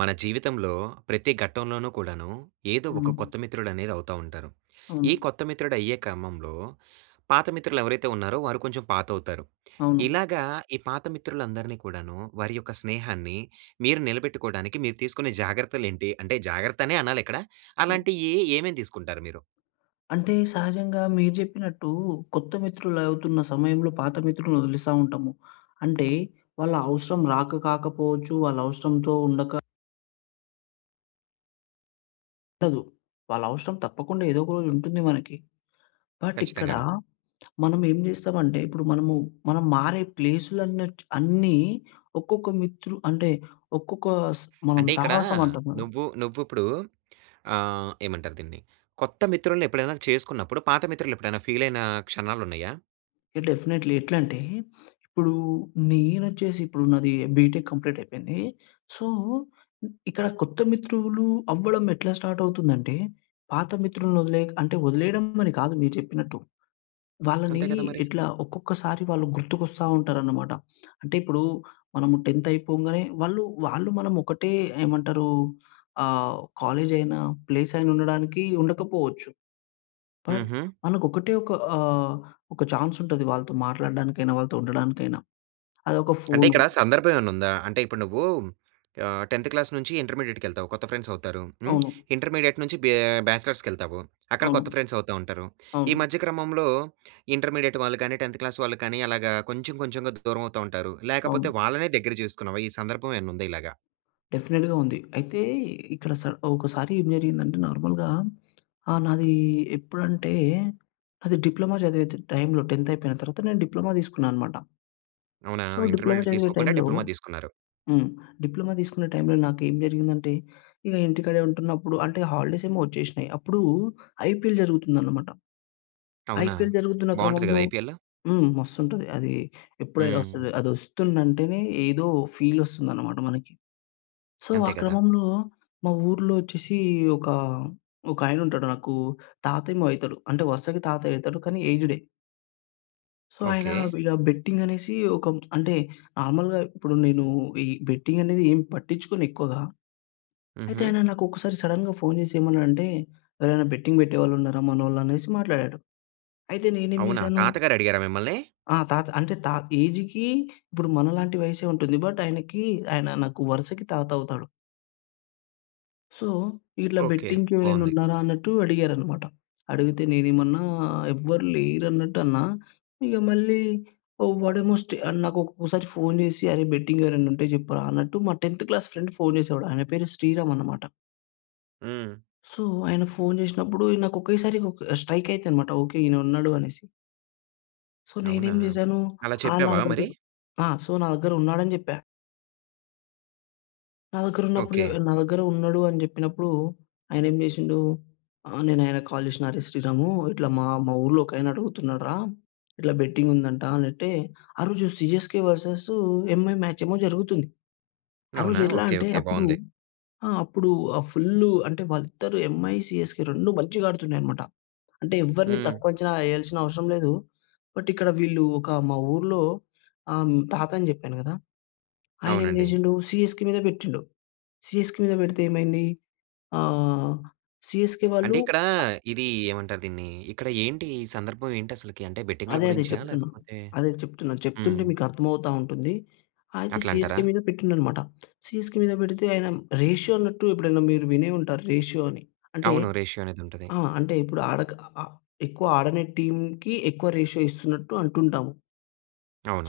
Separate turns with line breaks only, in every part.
మన జీవితంలో ప్రతి ఘట్టంలోనూ కూడాను ఏదో ఒక
హ్మ్.
కొత్త మిత్రుడనేది అవుతా ఉంటారు. ఈ
అవును.
కొత్త మిత్రుడయ్యే క్రమంలో పాత మిత్రులు ఎవరైతే ఉన్నారో, వారు కొంచెం పాతవుతారు.
అవును.
ఇలాగ ఈ పాత మిత్రులందరినీ కూడాను వారి యొక్క స్నేహాన్ని మీరు నిలబెట్టుకోవడానికి మీరు తీసుకునే జాగ్రత్తలేంటి? అంటే జాగ్రత్తనే అనాలిక్కడ.
హ్మ్.
అలాంటియి ఏమేమి తీసుకుంటారు మీరు?
అంటే, సహజంగా మీరు చెప్పినట్టు కొత్త మిత్రులు అవుతున్న సమయంలో పాత మిత్రుల్ని వదిలేస్తా ఉంటాము. అంటే, వాళ్ళ అవసరం రాక కాకపోవచ్చు. వాళ్ళ అవసరంతో ఉండక ఉండదు. వాళ్ళవసరం తప్పకుండా ఏదోక రోజు ఉంటుంది మనకి. బట్, ఇక్కడ
ఖచ్చితంగాను.
మనం ఏం జేస్తాం అంటే, ఇప్పుడు మనము మనం మారే ప్లేస్‌లు అన్నటు అన్ని ఒక్కొక్క మిత్రు అంటే, ఒక్కొక్క స్ మనం
అంటే, ఇక్కడ
సహవాసం అంటాం కదా!
నువ్వు నువ్వుప్పుడు ఆహ్, ఏమంటారు దీన్ని కొత్త మిత్రుల్ని ఎప్పుడైనా చేసుకున్నప్పుడు, పాత మిత్రులు ఎప్పుడైనా ఫీలయిన క్షణాలున్నాయా?
డెఫినిట్లీ. ఎట్లంటే, ఇప్పుడు నేనొచ్చేసి ఇప్పుడు నాది బీటెక్ కంప్లీట్ అయిపోయింది. సో, ఇక్కడ కొత్త మిత్రులు అవ్వడం ఎట్లా స్టార్ట్ అవుతుందంటే, పాత మిత్రుల్ని వదిలే అంటే వదిలేయడం అని కాదు మీరు చెప్పినట్టు. వాళ్ళని
అంతే కదా మరి.
ఎట్లా ఒక్కొక్కసారి వాళ్ళు గుర్తుకొస్తా ఉంటారన్నమాట. అంటే ఇప్పుడు మనం 10థ్ అయిపోంగానే వాళ్ళు వాళ్ళు మనం ఒకటే ఏమంటారు, ఆహ్, కాలేజయిన, ప్లేసయినా ఉండడానికి ఉండకపోవచ్చు. బట్,
హుహు.
మనకొకటే ఒక ఆహ్, ఒక చాన్సుంటది. వాళ్ళతో మాట్లాడడానికైనా, వాళ్ళతో ఉండడానికైనా, అదొక
అంటే,
ఫోను.
ఇక్కడ సందర్భం ఏమన్నా ఉందా? అంటే, ఇప్పుడు నువ్వు ఆహ్, 10థ్ క్లాస్ నుంచి ఇంటర్మీడియేట్‌కెల్తావు కొత్త ఫ్రెండ్స్ అవుతారు. హ్మ్.
అవును.
ఇంటర్మీడియట్ నుంచి బ్యా బ్యాచిలర్స్‌కెళ్తావు. అక్కడ
అవును.
కొత్త ఫ్రెండ్స్ అవుతా ఉంటారు. ఈ
అవును.
మధ్య క్రమంలో ఇంటర్మీడియేట్ వాళ్ళు గానీ, 10థ్ క్లాస్ వాళ్ళు కానీ అలాగా కొంచెం, కొంచెంగా దూరం అవుతా ఉంటారు. లేకపోతే
అవును.
వాళ్ళనే దగ్గర చేసుకున్నావా? ఈ సందర్భం ఏమన్నా ఉందా ఇలాగా?
డెఫినిట్‌గా ఉంది. అయితే ఇక్కడ సారీ ఒకసారి ఏం జరిగిందంటే నార్మల్‌గా ఆహ్, నాది ఎప్పుడంటే అది డిప్లొమా చదివే త టైమ్‌లో 10థ్ అయిపోయిన తర్వాత నేను డిప్లొమా తీసుకున్నానన్నమాట.
అవునా!
సో డిప్లొమా
ఇంటర్మీడియట్
చదివే
తీసుకోకుండా,
టైమ్‌‌లో
డిప్లొమా తీసుకున్నారు.
హ్మ్. డిప్లొమా తీసుకునే టైమ్‌లో నాకు ఏం జరిగిందంటే, ఇగ ఇంటికాడే ఉంటున్నప్పుడు అంటే హాలిడేస్ ఏమో ఒచ్చేశ్నయి. అప్పుడు ఐపీఎల్ జరుగుతుంది అన్నమాట.
అవునా!
ఐపీఎల్ జరుగుతున్న
బాగుంటది
క్రమంలో
గదా, ఐపీఎల్‌.
హ్మ్, మస్తుంటుంది. అది ఏప్రిల్‌లో
హ్మ్.
వస్తుంది. అది ఒస్తుందంటేనే ఏదో ఫీల్ వస్తుందన్నమాట మనకి. సో ఆ
అంతే గదా!
క్రమంలో మా ఊర్లో వచ్చేసి ఒక, ఒక ఆయన ఉంటాడు నాకు తాతేమో అయితడు. అంటే వరుసకి తాతయ్య అయితడు కానీ ఏజ్డే. సో ఆయన
ఓకె.
ఇలా బెట్టింగ్ అనేసి ఒక అంటే నార్మల్‌గా ఇప్పుడు నేను ఈ బెట్టింగ్ అనేది ఏం పట్టించుకోను ఎక్కువగా. అయితే
హుహు.
ఆయన నాకు ఒకసారి సడెన్‌గా ఫోన్ చేసి ఏమన్నాడంటే, "ఎవరైనా బెట్టింగ్ పెట్టేవాళ్ళు ఉన్నారా మనోళ్ళు?" అనేసి మాట్లాడాడు. అయితే నేనేం
అవునా?
చేశాను
తాతగారు అడిగారా మిమ్మల్ని?
ఆ! తాత అంటే తా ఏజ్‌కి ఇప్పుడు మనలాంటి వయస్సే ఉంటుంది. బట్ ఆయనకి ఆయన నాకు వరుసకి తాత అవుతాడు. సో, "ఇట్లా
ఓకే.
బెట్టింగ్‌కి ఎవరైనా
బావుంది.
ఉన్నారా?" అన్నట్టు అడిగారనమాట. అడిగితే నేనేమన్నా ఎవ్వరు లేరన్నట్టు అన్నా. ఇగ మళ్ళీ ఆహ్, వాడేమో స్టే ఆహ్, నాకొక్కోసారి ఫోన్ చేసి అరే! బెట్టింగెవరైనా ఉంటే చెప్పురా అన్నట్టు, మా 10థ్ క్లాస్ ఫ్రెండ్ ఫోన్ చేసేవాడు ఆయన పేరు శ్రీరామనమాట.
హ్మ్.
సో, ఆయన ఫోన్ జేసినప్పుడు ఇ నాకు ఒకేసారి ఒక స్ట్రైక్ అయితానమాట. ఓకే. ఈయన ఉన్నాడు అనేసి. సో,
అవునా!
నేనేం చేశాను
అలా
ఆ‌! నా
చెప్పావా
దగ్గర
మరి?
ఆ! సో, నా దగ్గరున్నాడని జెప్పా. నా దగ్గరున్నప్పుడు య
ఓకే.
నా దగ్గరున్నాడు అని జెప్పినప్పుడు, ఆయనేమి జేసిండు ఆహ్, నేనాయనకి కాల్ జేసినా, అరే శ్రీరామూ, ఇట్లా మా మా ఊర్లో ఒకాయన అడుగుతున్నాడురా ఇట్లా బెట్టింగుందంటా అనట్టే, ఆ రోజు సీఎస్‌కే వర్సెస్ ఎంఐ మ్యాచేమో జరుగుతుంది. ఆ రోజు
అవునా?
ఎట్లా
ఓకే.
అంటే
ఓకే.
అప్పుడు,
బాగుంది.
ఆ! అప్పుడూ ఆహ్, ఫుల్లు అంటే వాళ్ళిద్దరూ ఎంఐ, సీఎస్‌కే 2 మంచిగా ఆడుతున్నాయనమాట. అంటే ఎవ్వరిని
హ్మ్.
తక్కువ అంచనా యేయాల్సిన అవసరం లేదు. బట్ ఇక్కడ వీళ్ళు ఒక మా ఊర్లో ఆ! తాత అని చెప్పాను గదా! ఆయనేమి
అవునండి.
జేసిండు సీఎస్‌కే మీద పెట్టిండు. సీఎస్‌కే మీద పెడితే ఏమైంది ఆహ్, సీఎస్‌కే
అంటే
వాళ్ళు
ఇక్కడ
అ
ఇది ఏమంటారు దీన్ని, ఇక్కడ ఏంటి ఈ సందర్భం ఏంటసలకి? అంటే బెట్టింగుల
అదే అదే
గురించా
చెప్తున్నా.
లేకపోతే
అదే చెప్తున్నా.
హ్మ్.
చెప్తుంటే మీకు అర్థమవుతా ఉంటుంది. అయితే
అట్లంటారా?
సీఎస్‌కే మీద పెట్టిం‌డనమాట. సీఎస్‌కే మీద పెడితే ఆయన రేషియో అన్నట్టు ఎప్పుడైనా మీరు వినే ఉంటారు. రేషియో అని. అంటే
అవును రేషియో అనేదుంటది.
ఆ! అంటే ఇప్పుడు ఆడక ఆహ్, ఎక్కువ ఆడనట్టి టీమ్‌కి ఎక్కువ రేషియో ఇస్తున్నట్టు అంటుంటాం.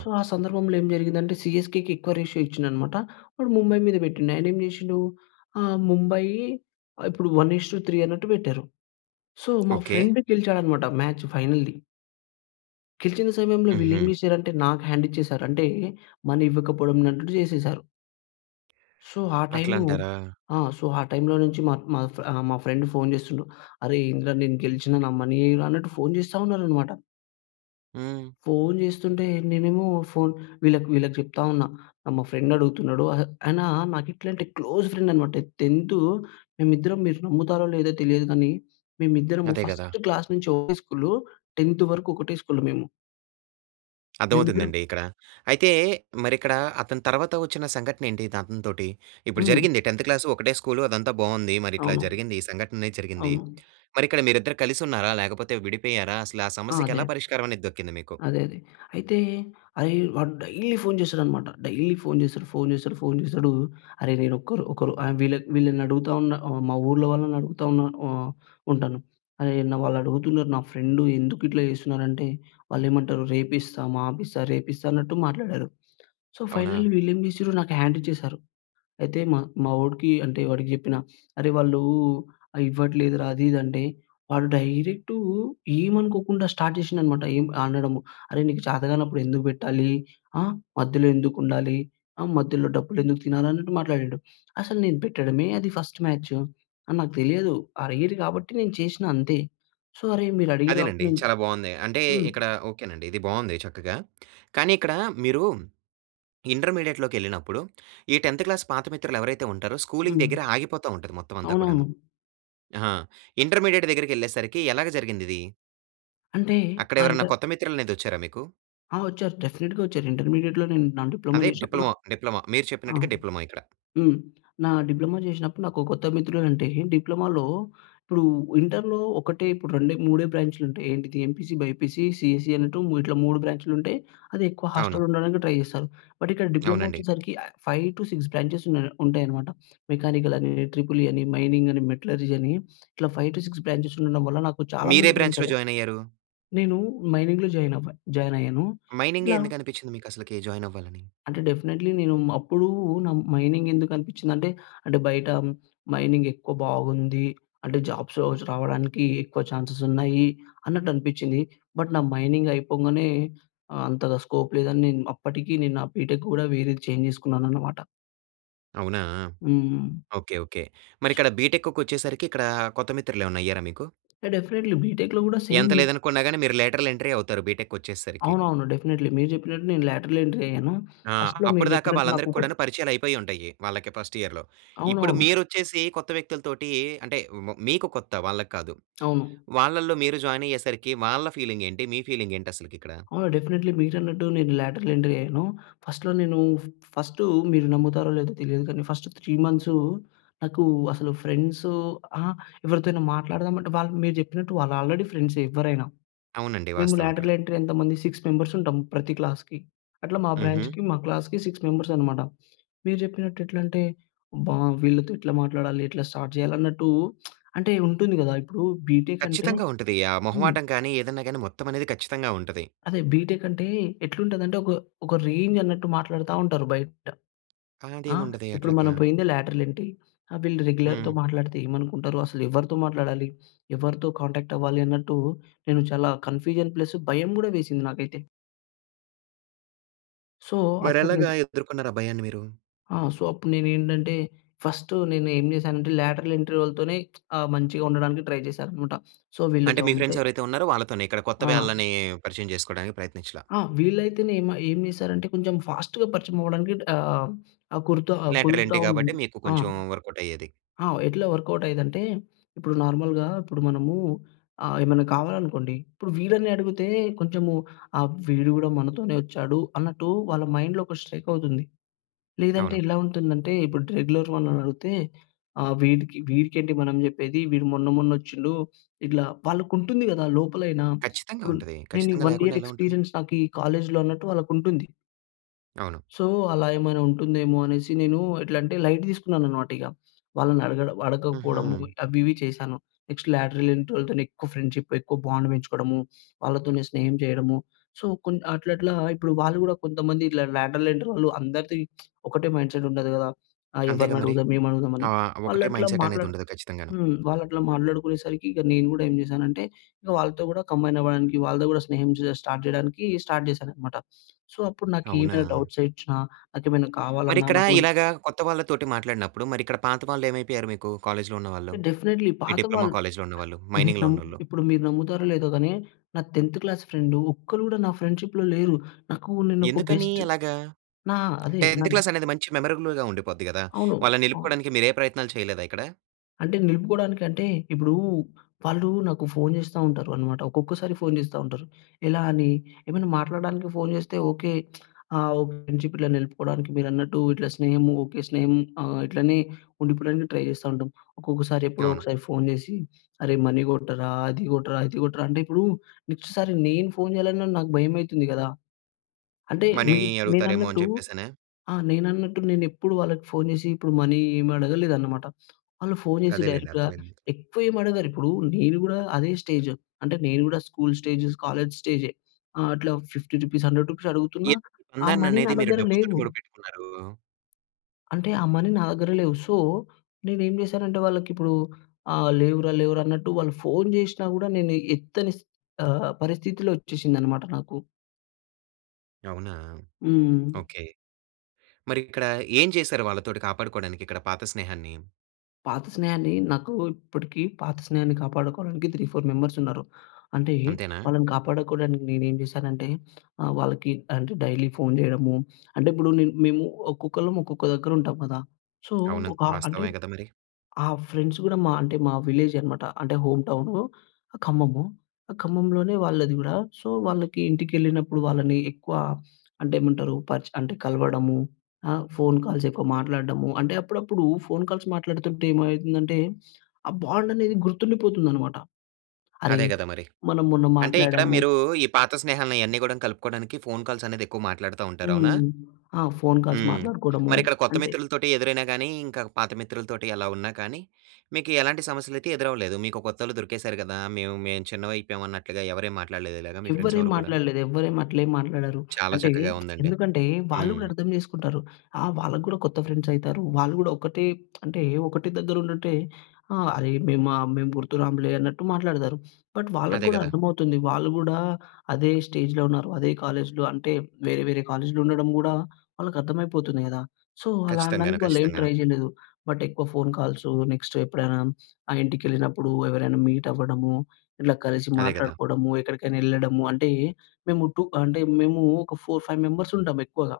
సో, ఆ సందర్భంలో ఏం జరిగిందంటే సీఎస్‌కేకి ఎక్కువ రేషియో ఇచ్చిండనమాట. వాడు ముంబై మీద పెట్టిండు. ఆయనేమి జేసిండు ఆహ్, ముంబయి ఇప్పుడు 1:3 అన్నట్టు పెట్టారు. సో, మా
ఓకే.
ఫ్రెండ్ గెలిచాడనమాట మ్యాచ్ ఫైనల్‌ది. గెలిచిన సమయంలో వీళ్ళేమి
హుహు.
చేషారంటే నాకు హ్యాండిచ్చేశారు. అంటే, మనీ ఇవ్వకపోడం నట్టుడు జేసేశారు. సో, ఆ టైమూ
అట్లంటారా?
ఆ! సో, ఆ టైమ్‌లో నుంచి మత్ మాఫ్ ఆహ్, మా ఫ్రెండ్ ఫోన్‌ చేస్తుండు. "అరే ఏందిరా! నేను గెలిచినా, నా మనీ ఎయిరా" అన్నట్టు ఫోన్ చేస్తా ఉన్నారనమాట.
హ్మ్.
ఫోన్ జేస్తుంటే నేనేమో ఫోన్ వీళ్ళక్ వీళ్ళకు చెప్తా ఉన్నా. ఆహ్, మా ఫ్రెండడుగుతున్నాడు. అహె ఆయనా నాకిట్లంటే క్లోజ్ ఫ్రెండనమాట.టెన్తు మేమిద్దరం మీరు నమ్ముతారో లేదో తెలియదు గానీ, మేమిద్దరము
అదే గదా!
ఫస్ట్ క్లాస్ నుంచి ఒకే స్కూలు. టెన్తు వరుకు ఒకటే స్కూలు మేము. మేమిద్దరం
అర్ధమవుతుందండి ఇక్కడ. అయితే, మరిక్కడా అతని తర్వాత ఒచ్చిన సంఘటనేంటి ఇదతనితోటి. ఇప్పుడు
హ్మ్.
జరిగింది 10థ్ క్లాసు ఒకటే స్కూలు అదంతా బావుంది. మరి ఇట్లా
అవును.
జరిగింది, ఈ సంఘటనేది జరిగింది.
అవును.
మరిక్కడ మీరిద్దరు కలిసి ఉన్నారా, లేకపోతే విడిపోయారా? అసలు ఆ
ఆ!
సమస్యకి ఎలా
అదే.
పరిష్కారమనేది దక్కింది మీకు?
అదే అదే. అయితే, అరేయ్ వాడు డైలీ ఫోన్ చేస్తాడనమాట. డైలీ ఫోన్ చేస్తడు, ఫోన్ చేస్తడు, ఫోన్ చేస్తడు. అరెరేయ్ నేనొక్కరు ఒకరు ఐమ్ వీళ్ళక్ వీళ్ళనడుగుతా ఉన్నా, ఆహ్, మా ఊళ్ళో వాళ్ళనడుగుతా ఉన్నా వ ఉంటాను. అరేయ్ అన్నా వాళ్ళడుగుతున్నరు, నా ఫ్రెండు ఎందుకిట్లా చేస్తున్నరంటే, వాళ్ళేమంటారు "రేపిస్తా, మాపిస్తా, రేపిస్తా" అన్నట్టు మాట్లాడారు. సో, ఫైనల్లీ
అవునా!
వీళ్ళేం చేసిర్రు, నాకు హ్యాండిచ్చేశారు. అయితే, మా మా వోడికి అంటే, వాడికి చెప్పిన. అరే వాళ్ళూ ఆహ్, ఇవ్వట్లేదురా అది ఇది అంటే, వాడు డైరెక్టూ ఏమనుకోకుండా స్టార్ట్ చేషిండనమాట, ఏం అనడము, "అరే నీకు చేతగానప్పుడు ఎందుకు బెట్టాలీ? ఆహ్, మధ్యలో ఎందుకుండాలి? ఆహ్, మధ్యలో డబ్బులెందుకు తినాలి?" అన్నట్టు మాట్లాడిండు. అసలు నేను పెట్టడమే అది ఫస్ట్ మ్యాచ్. అని నాకు తెలియదు. అడిగిర్రు గాబట్టి నేను చేషిన అంతే. సో, అరే మీరు అడిగిర్రు గాబట్టి,
అదేనండి.
నేన్
చాలా బావుంది. అంటే,
హ్మ్.
ఇక్కడ ఓకేనండి. ఇది బావుంది చక్కగా, కానీ ఇక్కడా మీరూ, ఇంటర్మీడియేట్‌లోకెళ్ళినప్పుడు, ఈ 10థ్ క్లాస్ పాత మిత్రులెవరైతే ఉంటారో, స్కూలింగ్
హ్మ్.
దెగ్గిరే ఆగిపోతా ఉంటది మొత్తం అంతా కూడాను.
అవునవును.
ఆ! ఇంటర్మీడియేట్ దగ్గరికెళ్ళేసరికి ఎలాగ జరిగిందిది?
అంటే
అక్కడ
ఆ ఇంట
ఎవరన్నా కొత్త మిత్రులనేది వచ్చారా మీకు?
ఆ! వచ్చారు. డెఫినెట్‌గా వచ్చారు. ఇంటర్మీడియెట్‌లో నేను నా డిప్లొమో
అదే
జేసినప్పుడు నా
డిప్లొమా డిప్లొమా మీరు
ఆ!
చెప్పినట్టుగా డిప్లొమా ఇక్కడ.
హ్మ్. నా డిప్లొమో జేశినప్పుడు నాకు కొత్త మిత్రులంటే డిప్లొమోలో ఇప్పుడు ఇంటర్‍లో ఒకటే ఇప్పుడు రెండే మూడే బ్రాంచ్‌లు ఉంటాయి. ఏంటిది ఎంపీసీ బైపీసీ సీఈసీ అన్నట్టు ఇట్లా 3 బ్రాంచ్‌లు ఉంటాయి. అది ఎక్కువ
అవును.
హాస్టల్లో ఉండడానికి ట్రై జేస్తారు. బట్ ఇక్కడ డిప్లొమో
అవునండి.
వచ్చేసరికి ఆహ్, 5-6 బ్రాంచెస్ ఉన్నాయి ఉంటాయనమాట. మెకానికల్ అని, ట్రిపుల్ ఈ అని, మైనింగ్ అని, మెటలర్జీ అని ఇట్లా 5-6 బ్రాంచెస్ ఉండడం వల్ల నాకు చాలా
మీరే
మంది ఫ్రెండ్స్
బ్రాంచ్‌లో
అయ్యారు.
జాయిన్ అయ్యారు?
నేను మైనింగ్‌లో జాయిన్ అవ్వా జాయిన్
మైనింగే
అయ్యాను.ఇట్లా
ఎందుకు అనిపిచ్చింది మీకు అసలుకి జాయిన్ అవ్వాలని?
అంటే డెఫినెట్లీ. నేను అప్పుడూ న మైనింగ్ ఎందుకనిపిచ్చిందంటే అంటే బయట మైనింగ్ ఎక్కువ బాగుంది. అంటే జాబ్స్ రావచ్చు రావడానికి ఎక్కువ ఛాన్సెస్ ఉన్నాయి అన్నట్టు అనిపిచ్చింది. బట్ నా మైనింగ్ అయిపొంగనే అంతగా స్కోప్ లేదని నేను అప్పటికి నేను నా బీటెక్ కూడా వేరేది చేంజ్ చేసుకున్నాననమాట.
అవునా!
హ్మ్.
Okay, okay. మరిక్కడ బిటెక్కుకొచ్చేసరికి ఇక్కడా కొత్త మిత్రులు ఏవైనా అయ్యారా మీకు?
ఇగ డెఫినెట్‌‌లీ. బీటెక్‌లో కూడా
ఎంత
సేము
లేదనుకున్నా గాని మీరు లేటరల్ ఎంట్రే అవుతారు బిటెక్‌కొచ్చేసరికి.
అవునవును. డెఫినెట్‌‌లీ. మీరు చెప్పినట్టు నేను లేటరల్ ఎంట్రీ అయ్యాను.
ఆ!
ఫస్ట్‌లో మీరు
అప్పుడు దాకా
చెప్పినట్టు
వాళ్ళందరికీ
నాకొక
కూడాను పరిచయాలు అయిపోయి ఉంటాయి వాళ్ళకి ఫస్ట్ ఇయర్‌లో. ఇప్పుడు
అవునవును.
మీరొచ్చేసి కొత్త వ్యక్తుల తోటీ అంటే వ్ మీకు కొత్త వాళ్ళకి కాదు.
అవును.
వాళ్ళల్లో మీరు జాయిన్ అయ్యేసరికి వాళ్ళ ఫీలింగేంటి? మీ ఫీలింగేంటి అసలకి ఇక్కడ?
అవును. డెఫినెట్‌‌లీ. మీరు అన్నట్టు నేను లేటరల్ ఎంట్రీ అయ్యాను. ఫస్ట్‌లో నేను ఫ ఫస్టు మీరు నమ్ముతారో లేదో తెలియదు గాని ఫస్ట్ 3 మంత్సు, నాకు అసలు ఫ్రెండ్సు అహ! ఎవరితో అయినా మాట్లాడదాం అంటే వాళ్ళకు మీరు జెప్పినట్టు వాళ్ళు ఆల్రెడీ ఫ్రెండ్సే ఎవ్వరైనా.
అవునండి.
మేము
వాస్తవం అక్కడ.
లేటరల్ ఎంట్రీ ఎంతమంది సిక్స్ మెంబర్స్ ఉంటాం ప్రతి క్లాస్‌కి. అట్లా మా
హుహు.
బ్రాంచ్‌కి మా క్లాస్‌కి 6 మెంబర్స్ అనమాట. మీరు జెప్పినట్టు ఎట్లంటే అబ్బా! వీళ్ళతో ఎట్లా మాట్లాడాలి? ఎట్లా స్టార్ట్ చేయాలి? అన్నట్టు అంటే ఉంటుంది గదా ఇప్పుడు బీటెక్ అంటే
ఖచ్చితంగా ఉంటది. ఆ
హ్మ్.
మొహమాటం కాని, ఏదన్నా గాని మొత్తం అనేది ఖచ్చితంగా ఉంటది.
అదే బీటెక్ అంటే ఎట్లుంటదంటే ఒక ఒక రేంజ్ అన్నట్టు మాట్లాడతా ఉంటారు బయట. ఆ!
ఆదేముండదే
ఇప్పుడు
అట్లగా.
మనం పోయిందే లేటరల్ ఎంటీ. ఆ వీళ్ళు రెగ్యులర్‌తో
హ్మ్.
మాట్లాడితే ఏమనుకుంటారో. అసలు ఎవరితో మాట్లాడాలి? ఎవరితో కాంటాక్ట్ అవ్వాలి అన్నట్టు నేను చాలా కన్ఫ్యూజన్ ప్లస్ భయం కూడా వేసింది నాకైతే. సో, అప్పుడు నేను
మరెలగా ఎదుర్కొ‌‌న్నారు ఆ భయాన్ని మీరు?
ఆ! సో, అప్పుడు నేనేంటంటే, ఫష్టు నేను ఏం చేశానంటే, లేట్రల్ ఎంట్రీ వాళ్ళతోనే ఆహ్, మంచిగా ఉండడానికి ట్రై చేశాను అన్నమాట. సో,
అంటే,
వీళ్ళతో
మీ
ఉంటె
ఫ్రెండ్స్ ఎవరైతే ఉన్నారో వాళ్ళతోనే. ఇక్కడ కొత్త
ఆ!
వాళ్ళని పరిచయం చేసుకోడానికి ప్రయత్నించల.
ఆ! వీళ్లైతే‌నే ఏం ఏంచేశారంటే కొంచెం ఫాస్ట్‌గా పరిచయం అవ్వడానికి ఆహ్, కుర్తా
లేటర్
కొంత
ఎంటీ కాబట్టి మీకు
ఆ!
కొంచెం వర్కౌట్ అయ్యేది.
ఆహ్, ఎట్లా వర్కౌట్ అయ్యేదంటే ఇప్పుడు నార్మల్‌గా ఇప్పుడు మనము ఆహ్, ఏమైనా కావాలనుకోండి ఇప్పుడు వీళ్ళని అడుగుతే కొంచెము ఆహ్, వీడు కూడా మనతోనే వచ్చాడు అన్నట్టు వాళ్ళ మైండ్‌లో ఒక స్ట్రైక్ అవుతుంది. లేదంటే
అవును.
ఎలా ఉంటుందంటే, ఇప్పుడు రెగ్యులర్ వాళ్ళని అడుగుతే ఆహ్, వీడికి వీడికి -ఏంటి మనం చెప్పేది వీడు మొన్న మొన్న ఒచ్చిండు ఇట్లా వాళ్ళకి ఉంటుంది కదా! లోపలైనా!
ఖచ్చితంగ
ఇప్పుడు
ఉంటది.
నేనీ
ఖచ్చితంగా
వన్
లేకుండా
ఇయర్
ఎలా ఉంటది?
ఎక్స్‌పీరిఎన్స్ నా‌కీ కాలేజ్‌లో అన్నట్టు వాళ్ళకుంటుంది.
అవును.
సో, అలా ఏమైనా ఉంటుందేమో అనేసి నేను ఎట్లం‌టే, లైట్ తీసుకున్నాను అనమాట ఇగ. వాళ్ళని అడగ అడగకపోవడం
హుహు.
అవి ఇవి చేశాను. నెక్స్ట్ లేట్రల్ ఎంట్రీ వాళ్ళతోని ఎక్కువ ఫ్రెండ్షిప్, ఎక్కువ బాండ్ పెంచుకోడము. వాళ్ళతోనే స్నేహం చేయడము. సో, కొన్ అట్లట్లా ఇప్పుడు వాళ్ళు కూడా కొంతమంది ఇలా లేట్రల్ ఎంట్రీ వాళ్ళు అందరిది ఒకటే మైండ్‌సెట్ ఉండదు కదా! ఆహ్,
అంతేగ
ఎవరిని
మరి.
అడుగుదాం, ఏం అడుగుదాం అని.
ఆహ్, ఒక్కటే
వాళ్ళట్లా
మైండ్‌సెట్ అనేది
మాట్లాడ
ఉండదు ఖచ్చితంగాను.
హ్మ్. వాళ్ళట్లా మాట్లాడుకునే సరికి ఇక నేను కూడా ఏం చేశానంటే, వాళ్ళతో కూడా కంబైన్ అవ్వడానికి వాళ్ళతో కూడా స్నేహం స్టార్ట్ చేయడానికి స్టార్ట్ చేశాను అన్నమాట. సో, అప్పుడు నాకీమైనా
అవునా!
డౌట్స్ వచ్చినా, నాకేమైనా కావాలన్నా,
మరిక్కడా,
నాకేమన్నా
ఇలాగ కొత్త వాళ్ళతోటి మాట్లాడినప్పుడు, మరి ఇక్కడ పాత వాళ్ళు ఏమైపోయారు మీకు కాలేజ్‌లో ఉన్నవాళ్ళు?
డెఫి‌నేట్లీ.
మీ డిప్లొమా
పాతవాళ్ళు
కాలేజ్‌లో ఉన్నవాళ్ళు?
మీరు
మై‌నింగ్‌లో
నమ్ముతా
ఉన్నోళ్ళు?
ఇప్పుడు మీరు నమ్ముతారో లేదో గానీ నా 10థ్ క్లాస్ ఫ్రెండు ఒక్కళ్ళు కూడా నా ఫ్రెండ్షిప్‌లో లేరు. నాకు నేను ఒక
ఎందుకనీ
బెస్ట్
అలగా?
నా ఆహ్, అదే
10థ్ క్లాస్ అనేది మంచి మెమరబుల్‌గా ఉండిపోద్ది గదా!
అవును.
వాళ్ళని
హ్మ్.
నిలుపుకోడానికి మీరు ఏ ప్రయత్నాలు చేయలేదా ఇక్కడ?
అంటే నిలుపుకోవడానికంటే, ఇప్పుడు వాళ్ళు నాకు ఫోన్ చేస్తా ఉంటారు అనమాట. ఒక్కొక్కసారి ఫోన్ చేస్తా ఉంటారు. ఎలా అని ఏమైనా మాట్లాడడానికి ఫోన్ చేస్తే ఓకే. ఆహ్, ఓ ఫ్రెండ్‌షిప్ ఇట్ల నిలుపుకోవడానికి, మీరన్నట్టు ఇట్లా స్నేహము ఓకే! స్నేహం ఆహ్, ఇట్లనే ఉండిపోవడానికి ట్రై చేస్తా ఉంటాం. ఒక్కొక్కసారి ఎప్పుడో
అవును.
ఒకసారి ఫోన్ చేసి అరే మనీ కొట్టరా, అది కొట్టరా, ఇది కొట్టరా అంటే ఇప్పుడు నెక్స్ట్ సారి నేను ఫోన్ చేయాలన్నా నాకు భయం అయితుంది కదా! అంటే
మనీ
నే
అడుగుతారేమో అని
నేనన్నట్టు
చెప్పేసనా?
ఆహ్, నేనన్నట్టు నేను ఎప్పుడు వాళ్ళకి ఫోన్ చేసి ఇప్పుడు మనీ ఏమి అడగలేదు అన్నమాట. వాళ్ళు ఫోన్ చేసి
అదేలెండి.
డైరెక్ట్‌గా,
అర్థమైంది.
ఎక్కువ ఏమి అడగరు. ఇప్పుడు నేను కూడా అదే స్టేజ్. అంటే నేను కూడా స్కూల్ స్టేజస్, కాలేజ్ స్టేజే అట్లా రూ. 50 రూ. 100 అడుగుతున్న
ఈ
ఆ మనీ నా
బంధాన్ననేది మీరు
దగ్గర
డబ్బుతోటి
లేవు.
మూడి పెట్టుకున్నారు
అంటే ఆ మనీ నా దగ్గర లేవు. సో, నేనేం చేశానంటే వాళ్ళకి ఇప్పుడు ఆహ్, లేవురా, లేవురా అన్నట్టు వాళ్ళు ఫోన్ చేషినా కూడా, నేను ఎత్తని స్ ఆహ్, పరిస్థితిలో వచ్చేసిందన్నమాట నాకు.
అవునా!
హ్మ్.
ఓకే. మరి ఇక్కడ ఏం చేశారు వాళ్ళతోటి కాపాడుకోవడానికి, ఇక్కడ పాత స్నేహాన్ని?
పాత స్నేహాన్ని, నాకు ఇప్పటికి పాత స్నేహాన్ని కాపాడుకోవడానికి 3, 4 మెంబర్స్ ఉన్నారు. అంటే
అంతేనా!
వాళ్ళని కాపాడుకోవడానికి నేను ఏమి చేశానంటే ఆహ్, వాళ్ళకి అంటే డైలీ ఫోన్ చేయడము, అంటే ఇప్పుడు నే మేము ఒక్కొక్కళ్ళం ఒక్కొక్క దగ్గర ఉంటాం కదా! సో,
అవును.
ఒక అంటే,
వాస్తవమే కదా! మరి.
ఆ ఫ్రెండ్స్ కూడా మా అంటే మా విలేజే అనమాట. అంటే హోమ్ టౌనూ, ఖమ్మము. ఖమ్మంలోనే వాళ్ళది గూడా. సో, వాళ్ళకి ఇంటికి ఎళ్ళినప్పుడు, వాళ్ళని ఎక్కువ అంటే ఏమంటారు పరిచె అంటే కలవడము. ఆహ్, ఫోన్ కాల్స్ ఎక్కువ మాట్లాడడము. అంటే అప్పుడప్పుడు ఫోన్ కాల్స్ మాట్లాడుతుంటే ఏమైతుందంటే ఆ బాండ్ అనేది గుర్తుండిపోతుందనమాట. అరే!
అదే కదా! మరి.
మనం మొన్న
అంటే ఇక్కడ
మాట్లాడాము.
మీరు, ఈ పాత స్నేహాలను ఇయన్నీ కూడా కలుపుకోవడానికి ఫోన్ కాల్స్ అనేది ఎక్కువ మాట్లాడతా ఉంటారు. అవునా?
హ్మ్. ఆ! ఫోన్ కాల్స్
హ్మ్.
మాట్లాడుకోవడము,
ఇక్కడ కొత్త
అంటే
మిత్రులతోటి ఎదురైనా గాని, ఇంకా పాత మిత్రులతోటి ఎలా ఉన్నా కానీ, మీకెలాంటి సమస్యలైతే ఎదురవ్వలేదు. మీకు కొత్తోలు దొరికేసారు కదా! మేము, మేము చిన్నవి అయిపోయాం అన్నట్లుగా ఎవరేం మాట్లాడలేదా? ఇలాగా మీ ఫ్రెండ్స్
ఎవ్వరేం
ఎవరు కూడాను?
మాట్లాడలేదు. ఎవ్వరేమి అట్లేం మాట్లాడరు.
చాలా
అంటే
చక్కగా ఉందండి.
ఎందుకంటే వాళ్ళు
హ్మ్.
కూడా అర్థం చేసుకుంటారు. ఆహ్, వాళ్ళకి కూడా కొత్త ఫ్రెండ్స్ అయితారు. వాళ్ళు కూడా ఒకటే, అంటే ఒకటే దగ్గర ఉండుంటే ఆహ్, అరే మేం ఆహ్, మేము గుర్తు రాములే అన్నట్టు మాట్లాడతారు. బట్ వాళ్ళకి
అదే
కూడా
కదా!
అర్థమవుతుంది వాళ్ళు కూడా అదే స్టేజ్‌‌లో ఉన్నారు. అదే కాలేజ్‌లో అంటే వేరే, వేరే కాలేజ్‌లో ఉండడం కూడా, వాళ్ళకి అర్థమైపోతుంది కదా! సో అలా
ఖచ్చితంగాను.
అనడానికి వాళ్ళు ఏమి
ఖచ్చితంగాను.
ట్రై చేయలేదు. బట్ ఎక్కువ ఫోన్ కాల్సు, నెక్స్ట్ ఎప్పుడైనా ఆ ఇంటికెళ్ళినప్పుడు ఎవరైనా మీట్ అవ్వడము. ఇట్ల కలిసి
అదే కదా!
మాట్లాడుకోవడము, ఎక్కడికైనా ఎళ్ళడము, అంటే, మేము 2 అంటే మేము ఒక ఫోర్ ఫైవ్ మెంబర్స్ ఉంటాము ఎక్కువగా.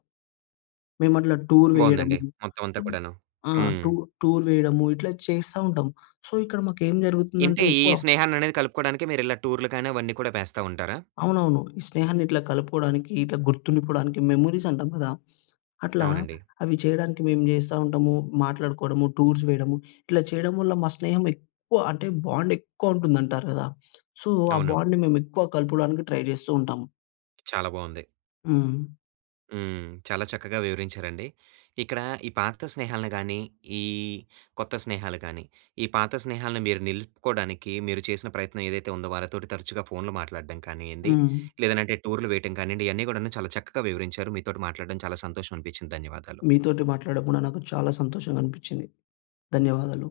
మేమట్లా టూర్
బావుందండి.
వేయడము.
మొత్తం అంతా కూడాను.
ఆహ్,
హ్మ్.
టూ టూర్ వేయము ఇట్లా చేస్తా ఉంటాం. సో, ఇక్కడ మాకు ఏం జరుగుతుంది అంటే
ఇంతే ఈ
ఎక్కువ
స్నేహాన్ననేది కలుపుకోడానికి మీరు ఇలా టూర్‌లు కానీ, అవన్నీ కూడా వేస్తా ఉంటారా?
అవునవును. ఈ స్నేహాన్ని ఇట్లా కలుపుకోవడానికి, ఇట్లా గుర్తుండిపోవడానికి మెమోరీస్ అంటాం కదా! అట్లా
అవునండి.
అవి చేయడానికి మేము చేస్తా ఉంటాము. మాట్లాడుకోవడము, టూర్స్ వేయడము ఇట్లా చేయడం వల్ల మా స్నేహం ఎక్కువ, అంటే బాండ్ ఎక్కువ ఉంటుంది అంటారు కదా! సో, ఆ
అవును.
బాండ్‌ని మేము ఎక్కువ కలపడానికి ట్రై చేస్తూ ఉంటాము.
చాలా బావుంది.
హ్మ్.
హ్మ్. చాలా చక్కగా వివరించారండి. ఇక్కడ ఈ పాత స్నేహాలనిగాని, ఈ కొత్త స్నేహాలు కానీ, ఈ పాత స్నేహాలను మీరు నిలుపుకోవడానికి మీరు చేసిన ప్రయత్నం ఏదైతే ఉందో వారితోటి తరచుగా ఫోన్‌లు మాట్లాడడం కానియ్యండి,
హ్మ్.
లేదనంటే టూర్‌లు వేయటం కానియ్యండి, ఇయన్నీ కూడాను చాలా చక్కగా వివరించారు. మీతోటి మాట్లాడడం చాలా సంతోషం అనిపించింది. ధన్యవాదాలు.
మీతోటి మాట్లాడడం కూడా నాకు చాలా సంతోషంగా అనిపించింది. ధన్యవాదాలు.